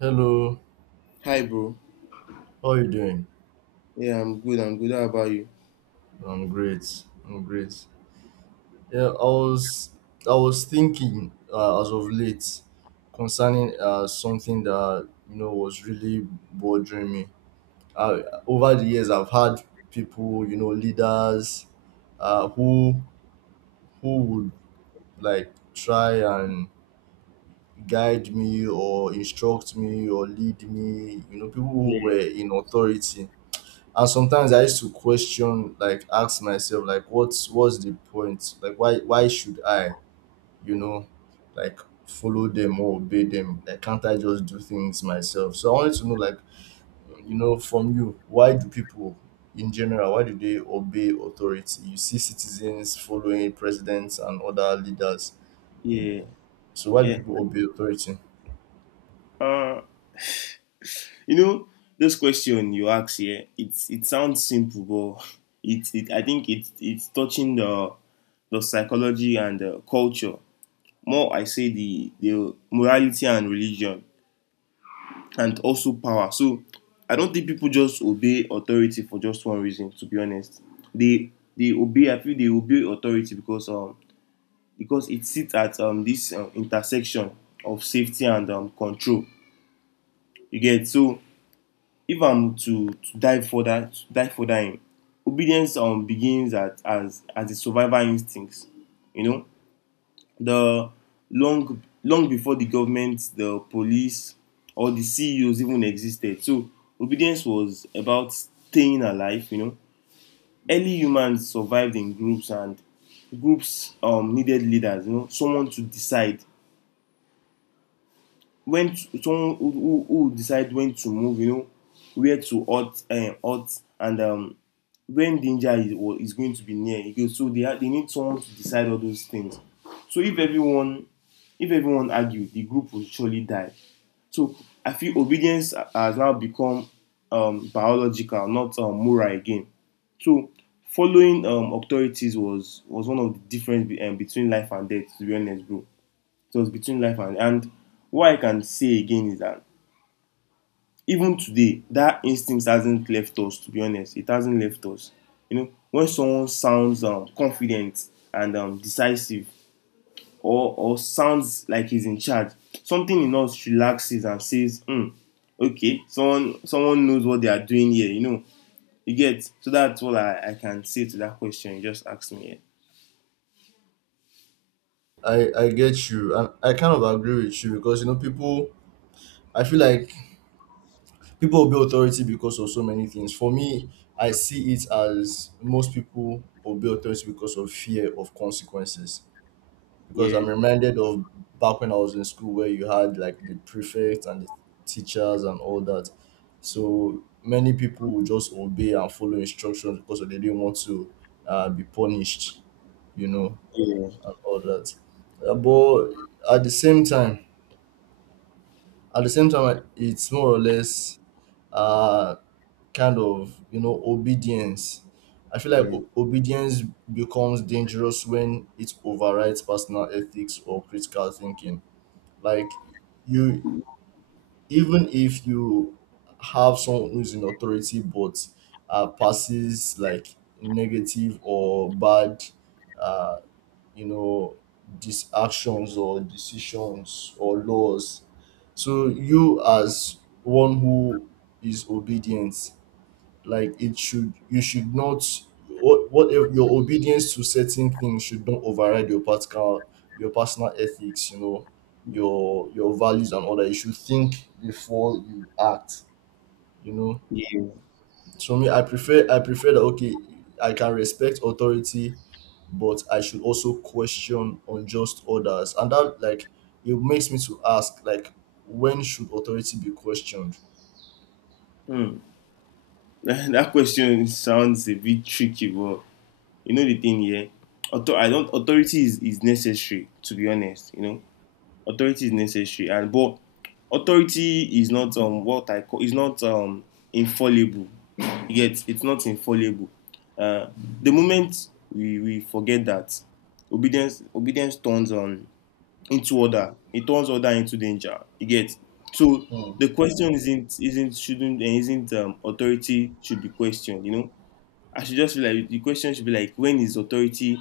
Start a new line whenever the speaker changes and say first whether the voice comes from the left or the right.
right: Hello,
left: Hi, bro.
right: how are you doing?
left: Yeah, I'm good. I'm good. How about you?
right: I'm great. I'm great. Yeah, I was I was thinking as of late concerning something that was really bothering me. Uh, Over the years, I've had people, you know, leaders, uh, who who would like try and guide me or instruct me or lead me. You know, people who
left: Yeah,
right: were in authority, and sometimes I used to question, like ask myself, like what's the point, like why should I, you know like follow them or obey them? Like, can't I just do things myself? So I wanted to know, like, you know, from you, why do people in general, why do they obey authority? You see citizens following presidents and other leaders, you
left: yeah,
right: know, so why do
left: yeah.
right: people obey authority?
left: Uh, you know, this question you ask here, it sounds simple, but it I think it's touching the psychology and the culture. More, I say the morality and religion, and also power. So, I don't think people just obey authority for just one reason. To be honest, they they obey. I feel they obey authority because it sits at this intersection of safety and control. You get. So if I'm to dive further, obedience begins at as a survival instinct. You know, the long before the government, the police, or the CEOs even existed. So obedience was about staying alive. You know, early humans survived in groups, and groups needed leaders. You know, someone to decide someone who decide when to move, you know, where to halt, halt and when danger is, or is going to be near. You so they need someone to decide all those things. So if everyone argued, the group will surely die. So I feel obedience has now become biological, not moral again. So following authorities was one of the difference between life and death. To be honest, bro. It was between life and what I can say again is that even today, that instinct hasn't left us. To be honest, it hasn't left us. You know, when someone sounds confident and decisive, or sounds like he's in charge, something in us relaxes and says, "Hmm, okay, someone knows what they are doing here." You know, you get. So that's all I can say to that question. You just asked me.
right: I get you, and I kind of agree with you, because, you know, people, I feel like people obey authority because of so many things. For me, I see it as most people obey authority because of fear of consequences, because I'm
left: Yeah.
right: reminded of back when I was in school, where you had like the prefect and the teachers and all that. So many people would just obey and follow instructions because they didn't want to be punished, you know,
left: Yeah.
right: and all that. But at the same time at the same time, it's more or less uh kind of, you know, obedience, I feel like
left: Yeah.
right: obedience becomes dangerous when it overrides personal ethics or critical thinking. Like, you, even if you have someone who's in authority but passes like negative or bad, uh, you know these actions or decisions or laws. So you as one who is obedient, like it should, you should not, what if your obedience to certain things should not override your personal ethics, you know, your values and all that. You should think before you act, you know.
left: Yeah. Yeah.
right: So me, I prefer that, okay, I can respect authority, but I should also question unjust orders and that. Like, it makes me to ask, like, when should authority be questioned?
left: Hmm. That question sounds a bit tricky, but you know the thing here. I don't authority is necessary, to be honest. You know, authority is necessary, and but authority is not what I call is not infallible. Yet it's not infallible. Uh, the moment we forget that obedience turns on into order. It turns order into danger. You get. So
right: Hmm,
left: the question isn't shouldn't and isn't authority should be questioned. You know, I should just feel like the question should be like when is authority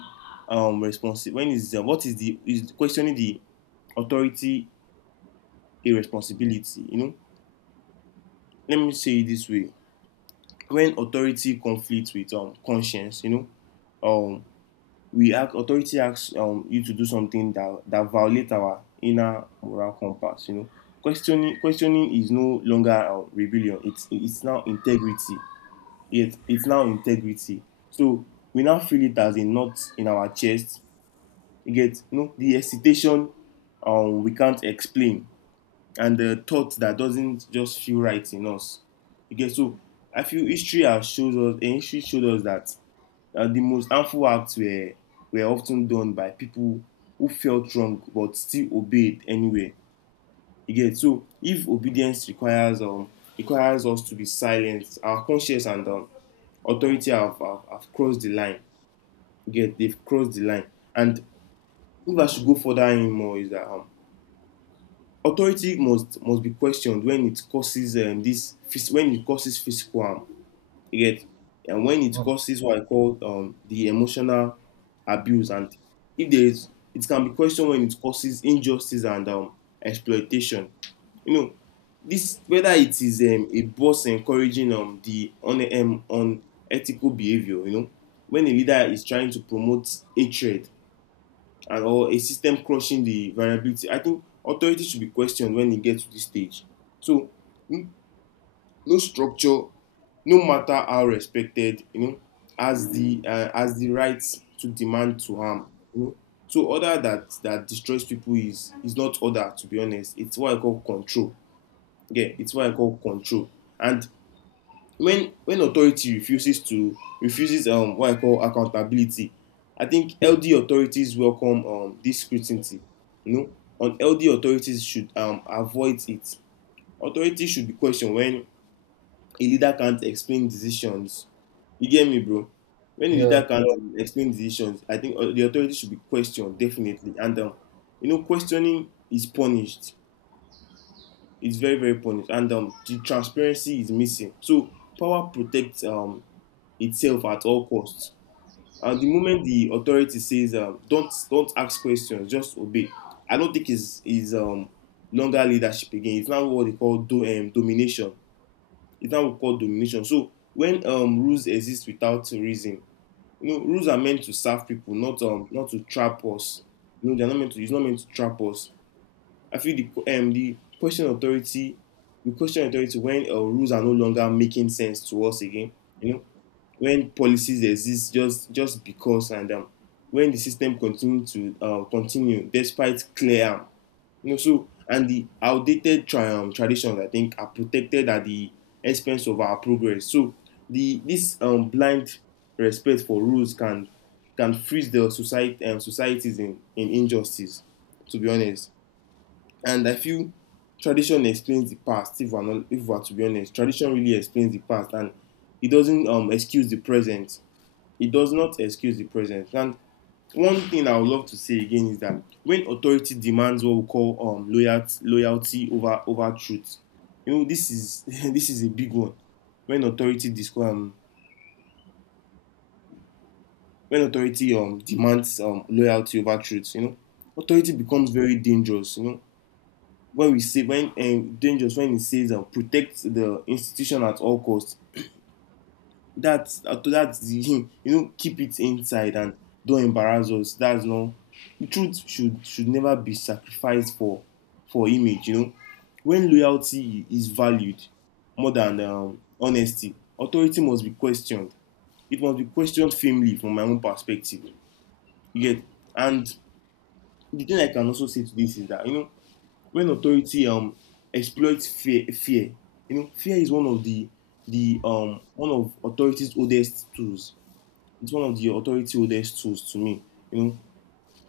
left: responsible? When is what is the is questioning the authority a responsibility? You know, let me say it this way: when authority conflicts with conscience, you know, um we act authority asks you to do something that violates our inner moral compass, you know, questioning is no longer rebellion. It's now integrity. It's now integrity. So we now feel it as a knot in our chest. You get. You know, the hesitation we can't explain, and the thought that doesn't just feel right in us. You get. So I feel history has shows us, and history showed us that the most harmful acts were often done by people who felt wrong but still obeyed anyway. You get. So if obedience requires requires us to be silent, our conscience and authority have crossed the line. You get. They've crossed the line. And if I should go further anymore is that authority must be questioned when it causes when it causes physical harm. You get. And when it
right: hmm,
left: causes what I call the emotional abuse, and if there is, it can be questioned when it causes injustice and exploitation. You know, this whether it is a boss encouraging unethical behavior. You know, when a leader is trying to promote hatred and or a system crushing the variability, I think authority should be questioned when it gets to this stage. So no structure, no matter how respected, you know, has the right to demand to harm, you know. So order that destroys people is not order, to be honest. It's what I call control. Yeah, it's what I call control. And when authority refuses to refuses what I call accountability, I think ld authorities welcome this scrutiny, you know. On ld authorities should avoid it. Authority should be questioned when a leader can't explain decisions. You get me, bro? When a
right: yeah,
left: leader can't explain decisions, I think the authority should be questioned definitely. And you know, questioning is punished. It's very punished, and the transparency is missing. So power protects itself at all costs. And the moment the authority says, "Don't ask questions, just obey," I don't think is longer leadership again. It's now what they call do domination. Is that what we call domination. So when rules exist without reason, you know, rules are meant to serve people, not not to trap us. You know, they're not meant to. It's not meant to trap us. I feel the question authority, we question authority when rules are no longer making sense to us again. You know, when policies exist just because, and when the system continue to continue despite clear harm. You know, so and the outdated traditions, I think, are protected at the expense of our progress. So the this blind respect for rules can freeze the society societies in injustice. To be honest, and I feel tradition explains the past. If we're not, if we're to be honest, tradition really explains the past, and it doesn't excuse the present. It does not excuse the present, and one thing I would love to say again is that when authority demands what we call loyalty over truth, you know, this is this is a big one. When when authority demands loyalty over truth, you know, authority becomes very dangerous. You know, when we say when dangerous when it says protect the institution at all costs, that's him, you know, keep it inside, and don't embarrass us. That's not, the truth should never be sacrificed for image, you know. When loyalty is valued more than honesty, authority must be questioned. It must be questioned firmly from my own perspective. You get. And the thing I can also say to this is that, you know, when authority exploits fear, you know, fear is one of the one of authority's oldest tools. It's one of the authority oldest tools to me. You know,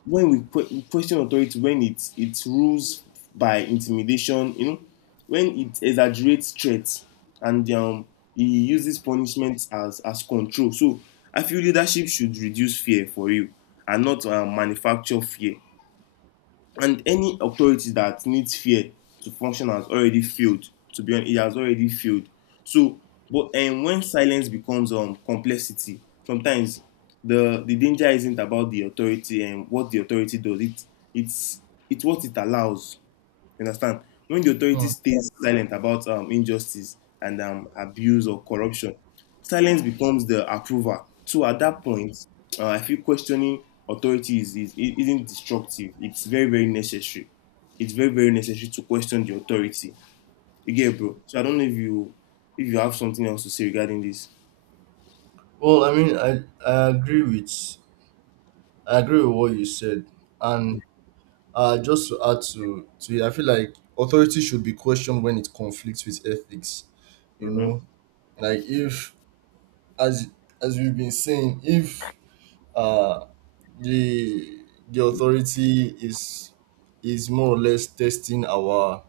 left: when we, we question authority, when it rules by intimidation, you know, when it exaggerates threats, and he uses punishment as control. So I feel leadership should reduce fear for you, and not manufacture fear. And any authority that needs fear to function has already failed. To be honest, it has already failed. So, but and when silence becomes complexity, sometimes the danger isn't about the authority and what the authority does. It's it's what it allows. You understand? When the authority
right: hmm.
left: stays silent about injustice and abuse or corruption, silence becomes the approval. So at that point, I feel questioning authority isn't destructive. It's very, very necessary. It's very, very necessary to question the authority. You get, bro. So I don't know if you, if you have something else to say regarding this.
right: Well, I mean, I agree with, I agree with what you said, and just to add to it, I feel like authority should be questioned when it conflicts with ethics. You
left: Mm-hmm.
right: know, like if, as, as we've been saying, if uh the the authority is more or less testing our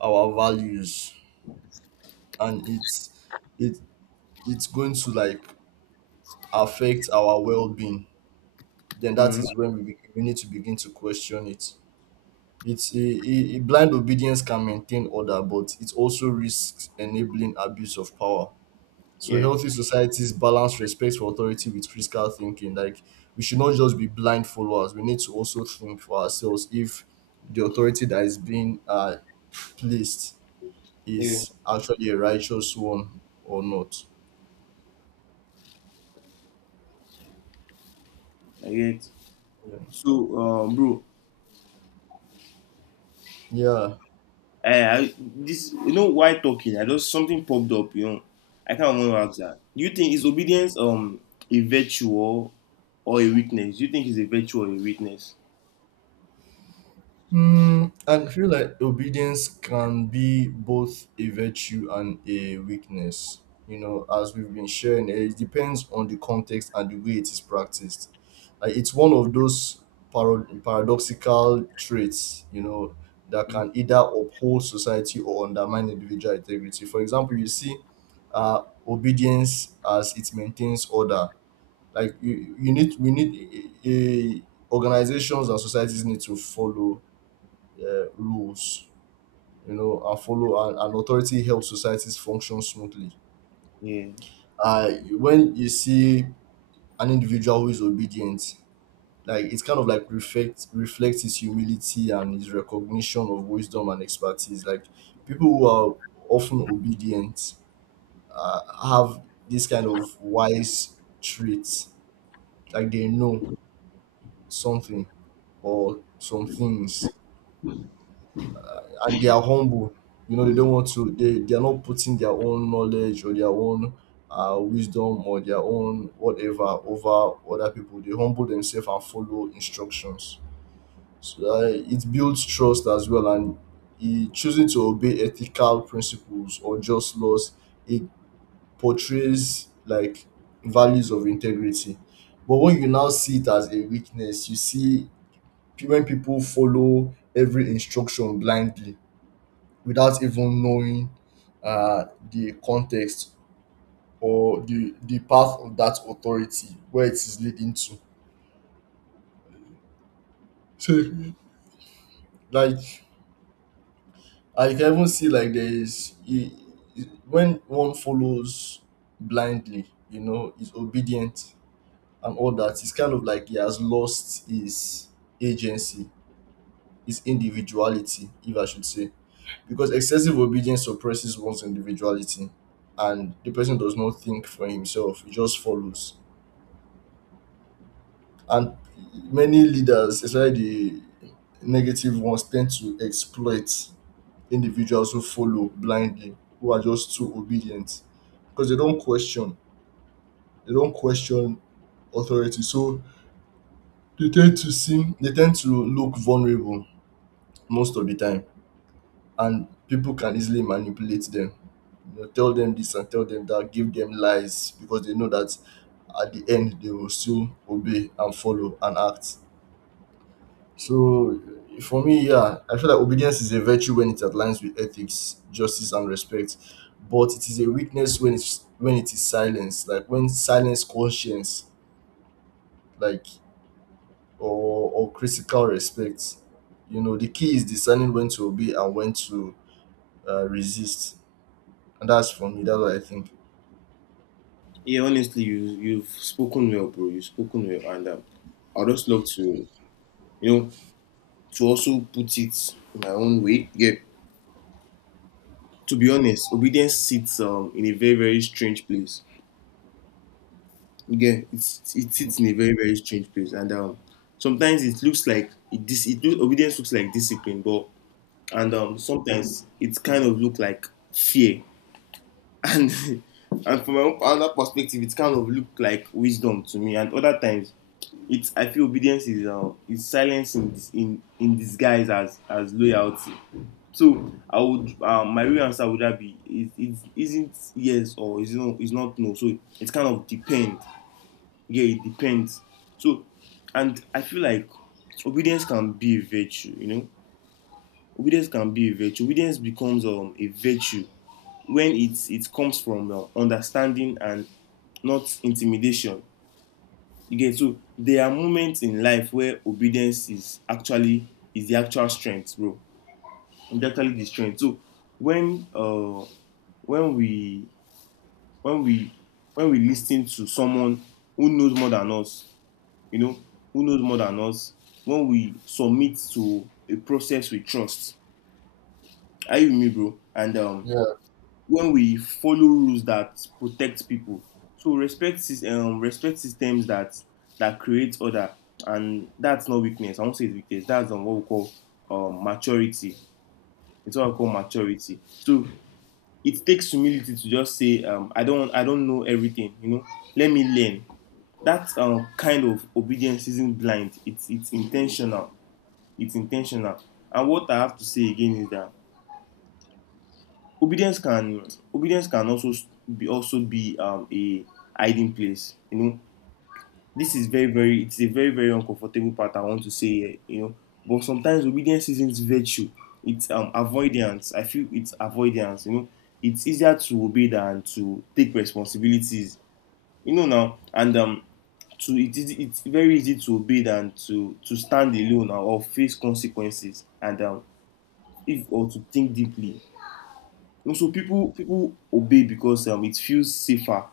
right: our values, and it it's going to like affect our well being, then that
left: Mm-hmm.
right: is when we need to begin to question it. It's a blind obedience can maintain order, but it also risks enabling abuse of power. So
left: Yeah.
right: healthy societies balance respect for authority with critical thinking. Like, we should not just be blind followers. We need to also think for ourselves if the authority that is being placed
left: Yeah.
right: is actually a righteous one or not.
left: I get.
right: Yeah.
left: So, bro,
right: Yeah.
left: This you know while talking, I just something popped up. You know, I can't remember how to. Do you think is obedience a virtue, or a weakness? Do you think it's a virtue or a weakness?
right: Mm, I feel like obedience can be both a virtue and a weakness. You know, as we've been sharing, eh, it depends on the context and the way it is practiced. Like, it's one of those paradoxical traits, you know, that can either uphold society or undermine individual integrity. For example, you see obedience as it maintains order. Like, we need organizations and societies need to follow rules, you know, and follow, and authority helps societies function smoothly.
left: Yeah,
right: Uh, when you see an individual who is obedient, like, it's kind of like reflects his humility and his recognition of wisdom and expertise. Like, people who are often obedient uh, have this kind of wise traits. Like, they know something or some things, and they are humble. You know, they don't want to. They are not putting their own knowledge or their own wisdom or their own whatever over other people. They humble themselves and follow instructions. So it builds trust as well, and eh, choosing to obey ethical principles or just laws, it portrays like values of integrity. But when you now see it as a weakness, you see, when people follow every instruction blindly without even knowing uh, the context or the path of that authority, where it is leading to. So, like, I can even see, like, there is when one follows blindly, you know, is obedient and all that, it's kind of like he has lost his agency, his individuality, if I should say, because excessive obedience suppresses one's individuality, and the person does not think for himself; he just follows. And many leaders, especially the negative ones, tend to exploit individuals who follow blindly, who are just too obedient, because they don't question. They don't question authority, so they tend to seem, they tend to look vulnerable most of the time, and people can easily manipulate them. You know, tell them this and tell them that, give them lies, because they know that at the end they will still obey and follow and act. So for me, yeah, I feel like obedience is a virtue when it aligns with ethics, justice, and respect. But it is a weakness when it's when it is silence, like when silence conscience, like, or critical respect. You know, the key is discerning when to obey and when to resist, and that's for me. That's what I think.
left: yeah. Honestly, you've spoken well, bro. You've spoken well, and I would just love to, you know, to also put it my own way. Yeah. To be honest, obedience sits in a very strange place. Yeah, it
right: Mm.
left: sits in a very strange place, and sometimes it looks like it dis it looks, obedience looks like discipline, but and sometimes it kind of look like fear, and and from my own other perspective, it kind of look like wisdom to me, and other times, it's I feel obedience is is silence in disguise as loyalty. So I would my real answer would that be it isn't yes or is not no. So it kind of depends, yeah, it depends. so and I feel like obedience can be a virtue. Obedience can be a virtue. Obedience becomes a virtue when it comes from understanding and not intimidation. You get, so there are moments in life where obedience is actually is the actual strength, bro. It's actually the strength. So when uh when we when we when we listen to someone who knows more than us, you know, who knows more than us, when we submit to a process we trust, are you with me, bro? And
right: Yeah,
left: when we follow rules that protect people, so respect systems that create order, and that's not weakness. I won't say it's weakness. That's what we call maturity. It's what I call maturity. So it takes humility to just say, I don't know everything. You know, let me learn. That kind of obedience isn't blind. It's intentional. It's intentional. And what I have to say again is that obedience can obedience can also be a hiding place, you know. This is very very, it's a very very uncomfortable part I want to say here, you know. But sometimes obedience isn't virtue, it's avoidance, I feel it's avoidance, you know. It's easier to obey than to take responsibilities, you know. Now and to It is, it's very easy to obey than to stand alone or face consequences, and if or to think deeply. Also, people obey because it feels safer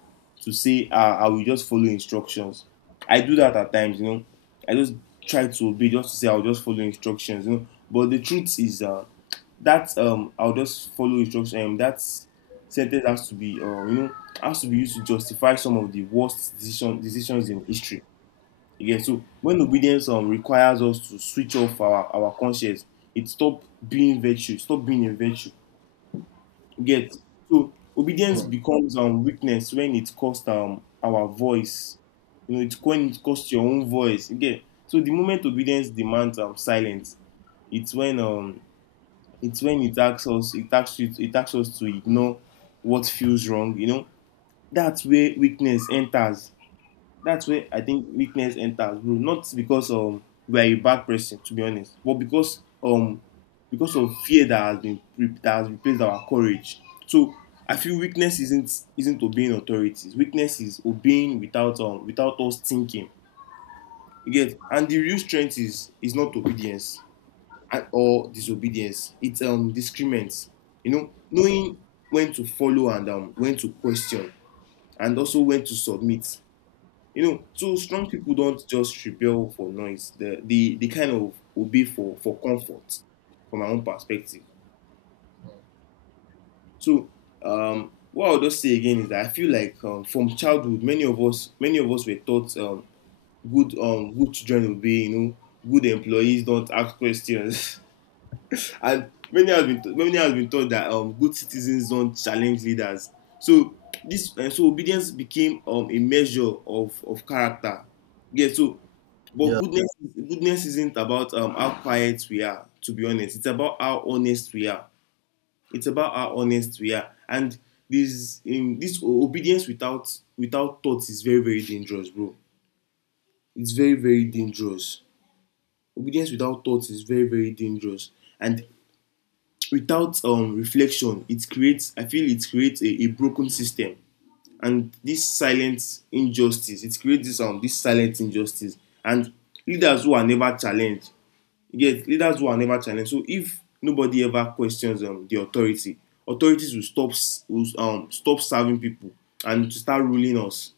left: to say, ah, I will just follow instructions. I do that at times, you know. I just try to obey just to say I'll just follow instructions, you know. But the truth is that I'll just follow instructions. That sentence has to be, you know, has to be used to justify some of the worst decisions in history. You so when obedience requires us to switch off our conscience, it stop being stop being a virtue. Get, so obedience
right: mm.
left: becomes weakness when it costs our voice. You know, it when it costs your own voice. You get, so the moment obedience demands silence, it's when um it's when it asks us it asks you it asks us to ignore what feels wrong. You know, that's where weakness enters, that's where I think weakness enters, bro. Not because we are a bad person, to be honest, but because of fear that has replaced our courage. So I feel weakness isn't obeying authorities. Weakness is obeying without without us thinking. You get, and the real strength is not obedience or disobedience. It's discernment. You know, knowing when to follow and when to question and also when to submit. You know, so strong people don't just rebel for noise. They kind of obey for comfort, from my own perspective. So what I'll just say again is that I feel like from childhood, many of us were taught good children obey. You know, good employees don't ask questions. And many has been taught that good citizens don't challenge leaders. So this so obedience became a measure of character. Yeah. So, but
right: Yeah,
left: goodness goodness isn't about how quiet we are. To be honest, it's about how honest we are. It's about how honest we are. And obedience without thoughts is very very dangerous, bro. It's very very dangerous. Obedience without thoughts is very very dangerous. And without reflection, it creates, I feel it creates a broken system, and this silent injustice, it creates this silent injustice, and leaders who are never challenged. You get, leaders who are never challenged. So if nobody ever questions the authority, authorities will stop, will stop serving people and to start ruling us.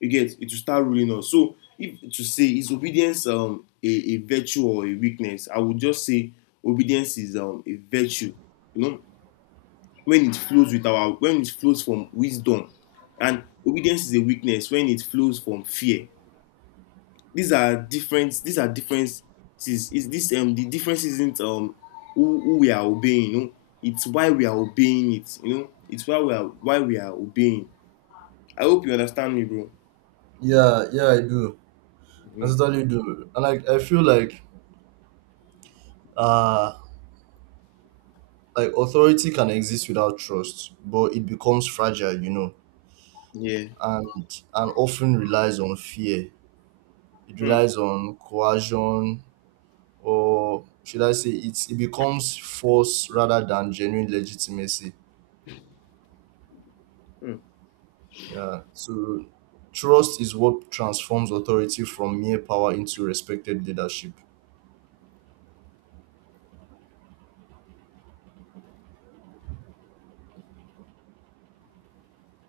left: You get, it will start ruling us. So if to say is obedience a virtue or a weakness, I would just say obedience is a virtue, you know, when it flows from wisdom, and obedience is a weakness when it flows from fear. These are different, these are differences. Is this The difference isn't who we are obeying, you know. It's why we are obeying it, you know. It's why we are obeying. I hope you understand me, bro.
right: yeah, yeah. I do. I
left: Mm,
right: totally do, and like I feel uh like authority can exist without trust, but it becomes fragile, you know,
left: yeah.
right: and often relies on fear. It
left: Mm,
right: relies on coercion, or should I say, it becomes force rather than genuine legitimacy.
left: mm,
right: Yeah. So trust is what transforms authority from mere power into respected leadership.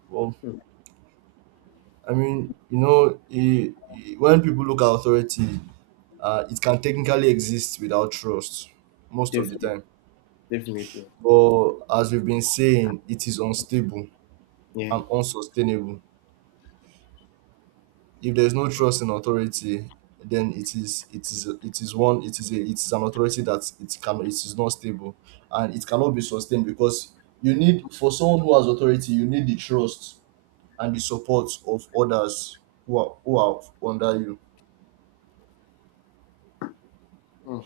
right: Well,
left: mm.
right: I mean, you know, when people look at authority, it can technically exist without trust most of the
left: Definitely,
right: time.
left: definitely,
right: But as we've been saying, it is unstable
left: yeah.
right: and unsustainable. If there's no trust in authority, then it is it is it is one it is a it is an authority that it can, it is not stable, and it cannot be sustained, because you need, for someone who has authority, you need the trust and the support of others who are under you.
left: Mm,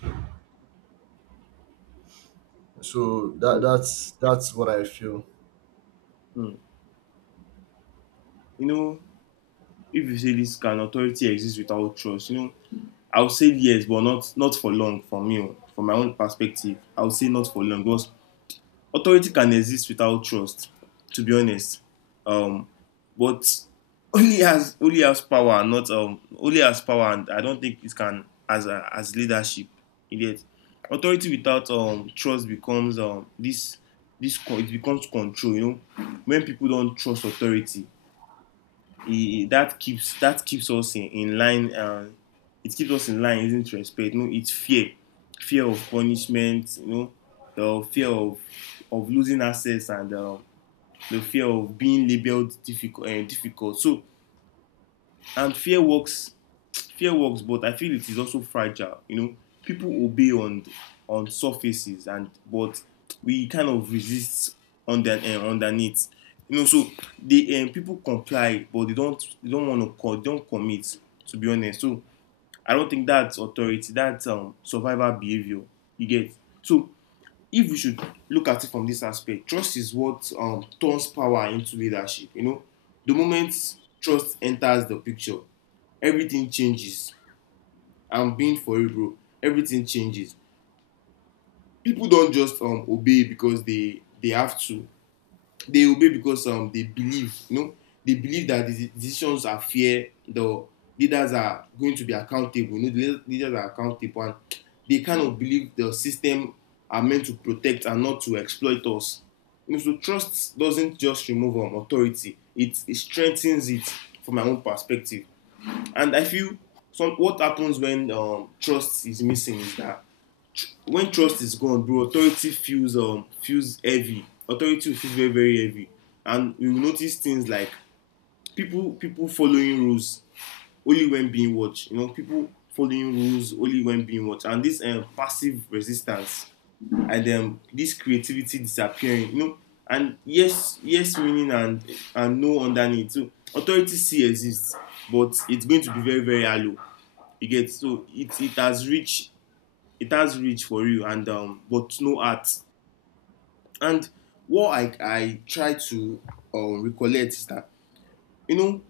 right: So that
left: mm.
right: that's that's what I feel.
left: Mm. You know, if you say this, can authority exist without trust? You know, I would say yes, but not for long for me, oh, from my own perspective. I would say not for long, because authority can exist without trust, to be honest. Um, but, only has, only has power, not only has power, and I don't think it can as as leadership. Yet, authority without trust becomes it becomes control. You know, when people don't trust authority, he, that keeps us in line. It keeps us in line. Isn't respect? No, it's fear, fear of punishment. You know, the fear of losing access, and the fear of being labeled difficult. Difficult. So, and fear works, but I feel it is also fragile. You know, people obey on surfaces, and but we kind of resist under, underneath. You know, so they people comply, but they don't want to they don't commit. To be honest. So I don't think that's authority. That's survival behavior. You get. So if we should look at it from this aspect, trust is what turns power into leadership. You know, the moment trust enters the picture, everything changes. I'm being for you, bro. Everything changes. People don't just obey because they have to. They obey because they believe, you know, they believe that the decisions are fair. The leaders are going to be accountable. You know, leaders are accountable, and they kind of believe the system are meant to protect and not to exploit us. You know, so trust doesn't just remove authority; it strengthens it, from my own perspective. And I feel some what happens when trust is missing is that when trust is gone, bro, authority feels feels heavy. Authority will feel very very heavy, and we will notice things like people following rules only when being watched. You know, people following rules only when being watched, and this passive resistance, and this creativity disappearing. You know, and yes meaning, and no underneath. So authority still exists, but it's going to be very very hollow. You get, so it has reached, it has reach for you, and but no art. And what I try to recollect is that, you know,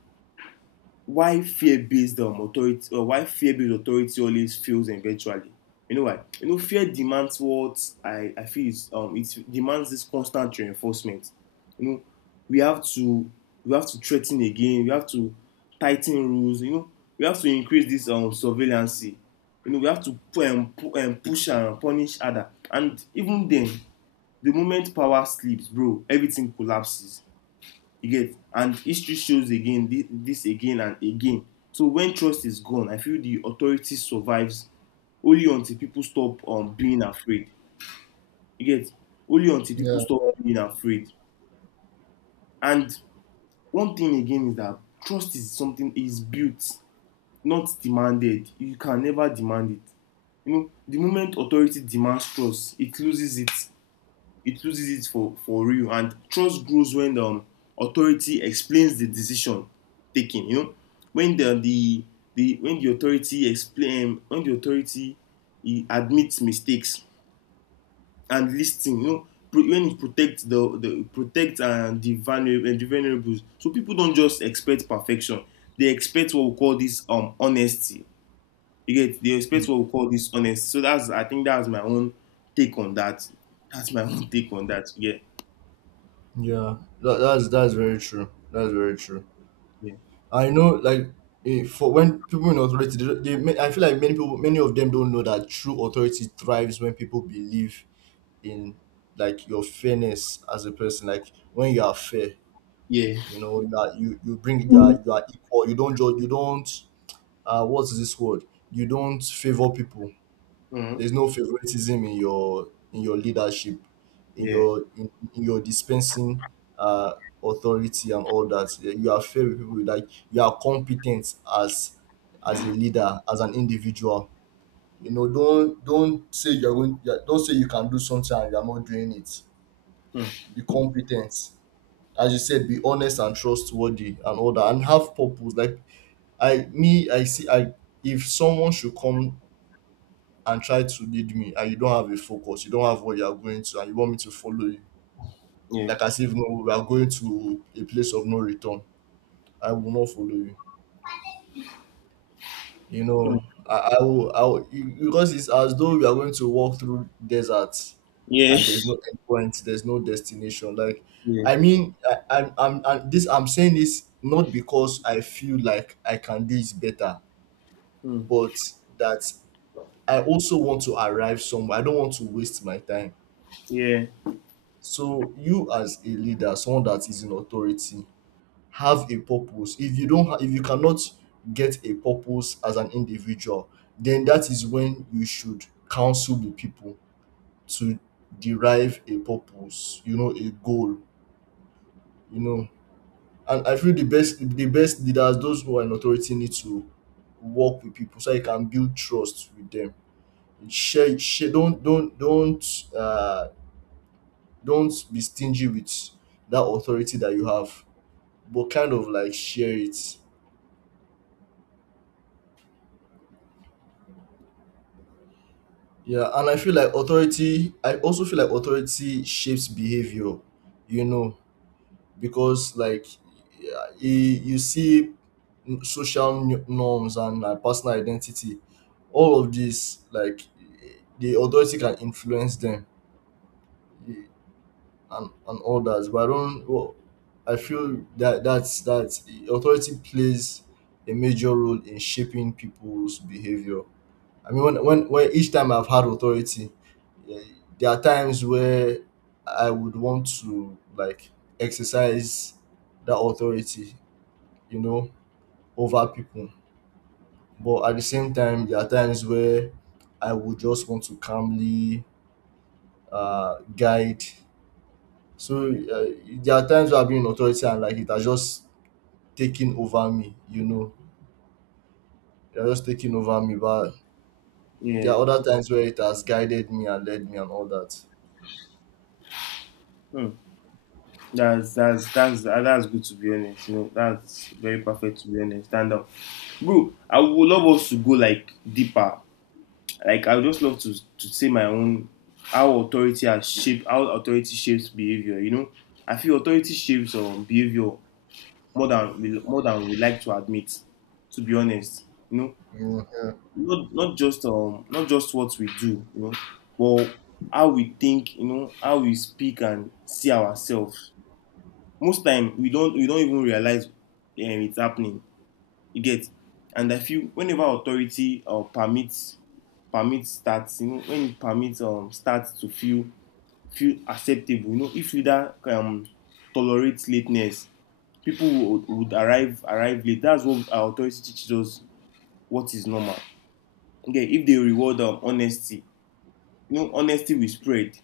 left: why fear-based authority always fails eventually. You know why? You know, fear demands what I feel is, it demands this constant reinforcement. You know, we have to, we have to threaten again, we have to tighten rules, you know, we have to increase this surveillance. You know, we have to push and punish other. And even then, the moment power slips, bro, everything collapses. You get, and history shows again this, this again and again. So when trust is gone, I feel the authority survives only until people stop being afraid. You get, only until
right: Yeah.
left: people stop being afraid. And one thing again is that trust is something is built, not demanded. You can never demand it. You know, the moment authority demands trust, it loses it. It loses it for real. And trust grows when the authority explains the decision taken, you know, when the when the authority explain when the authority e admits mistakes and listing. You know, pro when it protects the vulnerable and the vulnerables. So people don't just expect perfection, they expect what we call this honesty. You get, they expect
right: Mm.
left: what we call this honesty. So that's, I think that's my own take on that. That's my own take on that, yeah.
right: Yeah, that, that's very true. That's very true.
left: Yeah.
right: I know, like, eh, for when people in authority, they, don't- they, ma- I feel like many people, many of them don't know that true authority thrives when people believe in like your fairness as a person. Like, when you are fair,
left: Yeah.
right: you know that you are equal. You don't judge. You don't. What is this word? You don't favor people.
left: Mm.
right: There's no favoritism in your leadership,
left: Yeah.
right: in your dispensing uh, authority and all that. Yeah, you are fair with people. Like, you are competent as a leader, as an individual. You know, don't say you're going. Yeah, don't say you can do something and you're not doing it. Be competent, as you said. Be honest and trustworthy and all that, and have purpose. Like, I, me, I see. I, if someone should come and try to lead me, and you don't have a focus, you don't have where you are going to and you want me to follow you,
left: Yeah.
right: like, as if no, we are going to a place of no return. I will not follow you. You
left: Mm.
right: know, I will, because it's as though we are going to walk through deserts
left: Yeah.
right: and there's no end point, there's no destination. Like, I
left: Yeah.
right: mean, I, I'm, this, I'm saying this not because I feel like I can do it better,
left: Mm.
right: but that I also want to arrive somewhere. I don't want to waste my time.
left: Yeah.
right: So you, as a leader, someone that is in authority, have a purpose. If you don't ha- if you cannot get a purpose as an individual, then that is when you should counsel the people to derive a purpose, you know, a goal, you know. And I feel the best, the best leaders, those who are in authority, need to work with people so you can build trust with them. Share, don't uh don't be stingy with that authority that you have, but kind of like share it. Yeah, and I feel like authority, I also feel like authority shapes behavior, you know, because, like, yeah, you see social norms and personal identity, all of these, like, the authority can influence them, eh, and all that. But I don't, well, I feel that that's that authority plays a major role in shaping people's behavior. I mean, when, when each time I've had authority, eh, there are times where I would want to like exercise that authority, you know, over people. But at the same time, there are times where I would just want to calmly guide. So there are times where I've been in authority and, like, it has just taken over me, you know, it has just taken over me. But there
left: Yeah.
right: are other times where it has guided me and led me and all that.
left: Mm. That's that's good, to be honest. You know, that's very perfect, to be honest. Stand up, bro. I would love us to go like deeper. Like I would just love to say my own how authority shapes behavior. You know, I feel authority shapes behavior more than we, more than we like to admit. To be honest, you know,
right: Yeah.
left: not just not just what we do, you know, but how we think, you know, how we speak and see ourselves. Most time we don't even realize it's happening. You get, and I feel whenever authority permits starts, you know, when it permits starts to feel acceptable, you know, if leader tolerates lateness, people would arrive late. That's what our authority teaches us what is normal. Okay, if they reward honesty, you know, honesty will spread.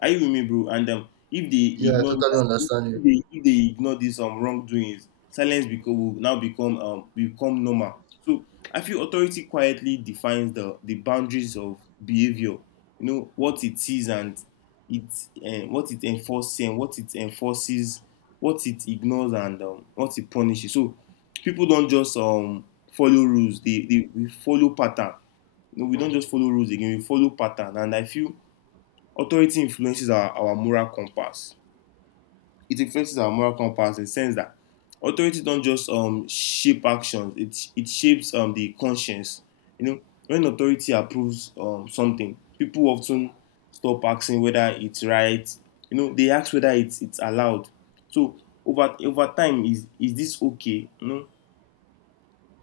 left: Are you with me, bro? And if they
right: Yeah, I
left: ignore
right: totally
left: this
right: understand you.
left: if they ignore these wrongdoings, silence become will now become become normal. So I feel authority quietly defines the boundaries of behavior, you know, what it sees and it what it enforces and what it enforces, what it ignores, and what it punishes. So people don't just follow rules, they we follow pattern. You know, we don't just follow rules again, we follow pattern. And I feel authority influences our moral compass. It influences our moral compass in the sense that authority don't just shape actions; it shapes the conscience. You know, when authority approves something, people often stop asking whether it's right. You know, they ask whether it's allowed. So over time, is this okay, you know,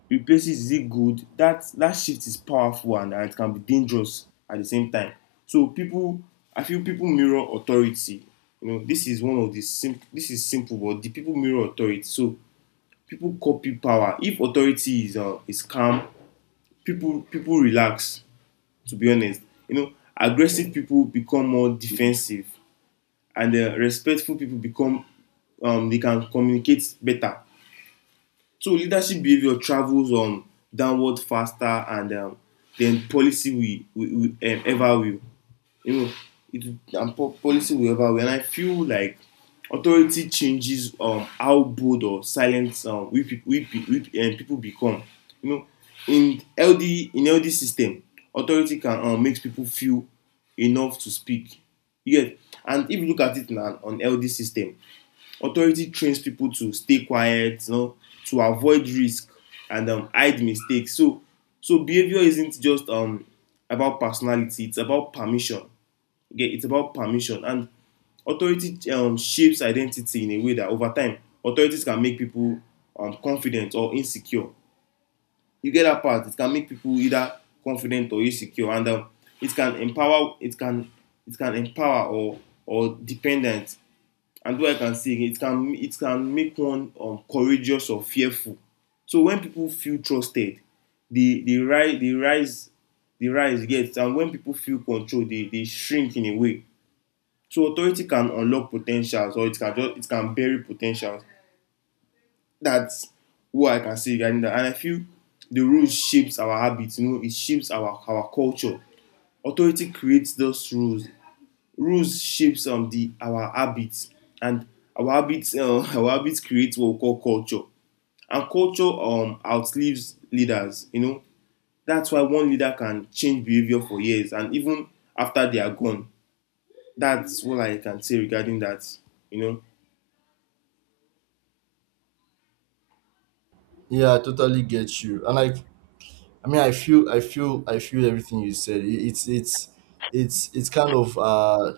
left: replaces is it good. That that shift is powerful, and it can be dangerous at the same time. So people, I feel people mirror authority. You know, this is one of the sim this is simple, but the people mirror authority. So people copy power. If authority is calm, people relax, to be honest, you know. Aggressive people become more defensive, and respectful people become, they can communicate better. So leadership behavior travels downward faster and than policy we ever will. You know, policy will ever will. And I feel like authority changes how bold or silent people become. You know, in LD, in LD system, authority can makes people feel enough to speak. Yet, and if you look at it now on LD system, authority trains people to stay quiet, you know, to avoid risk and hide mistakes. So so behavior isn't just about personality, it's about permission. Okay, it's about permission. And authority shapes identity in a way that over time authorities can make people confident or insecure. You get that part, it can make people either confident or insecure. And it can empower, it can empower or dependent. And what I can say again, it can make one courageous or fearful. So when people feel trusted, they they rise they rise they rise get, and when people feel controlled, they shrink in a way. So authority can unlock potentials, or it can just it can bury potentials. That's what I can say regarding that. And I feel the rules shapes our habits. You know, it shapes our culture. Authority creates those rules. Rules shapes the our habits, and our habits our habits create what we call culture. And culture outlives leaders. You know, that's why one leader can change behavior for years, and even after they are gone. That's what I can say regarding that. You know,
right: Yeah, I totally get you. And, like, I mean, I feel everything you said. It's kind of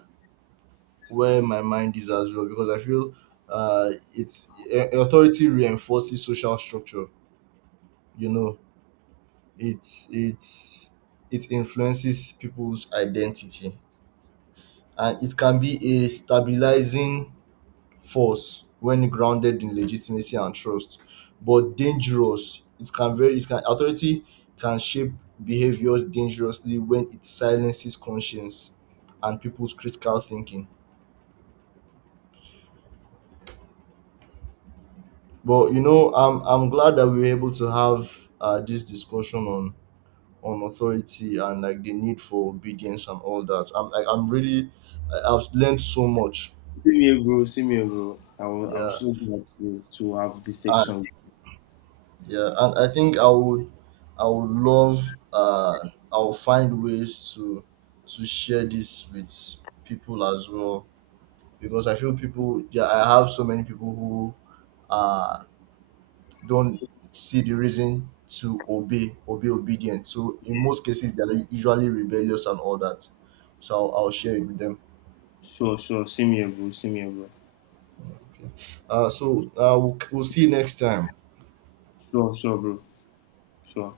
right: where my mind is as well, because I feel it's eh, authority reinforces social structure. You know, it's, it's, it influences people's identity, and it can be a stabilizing false when grounded in legitimacy and trust, but dangerous. It can very it can authority can shape behaviors dangerously when it silences conscience and people's critical thinking. But you know, I'm glad that we were able to have this discussion on authority and, like, the need for obedience and all that. I'm, like, I'm really, I've learned so much.
left: same here, bro. Same here, bro. I was, I'm
right: Yeah.
left: so glad to have this section.
right: Yeah, and I think I would love, I'll find ways to share this with people as well, because I feel people, yeah, I have so many people who uh don't see the reason to obey obey obedient, so in most cases they're, like, usually rebellious and all that. So I'll share it with them.
left: Sure, sure. Same here, bro. Same here, bro.
right: Okay. So we'll see you next time.
left: Sure, sure, bro. Sure.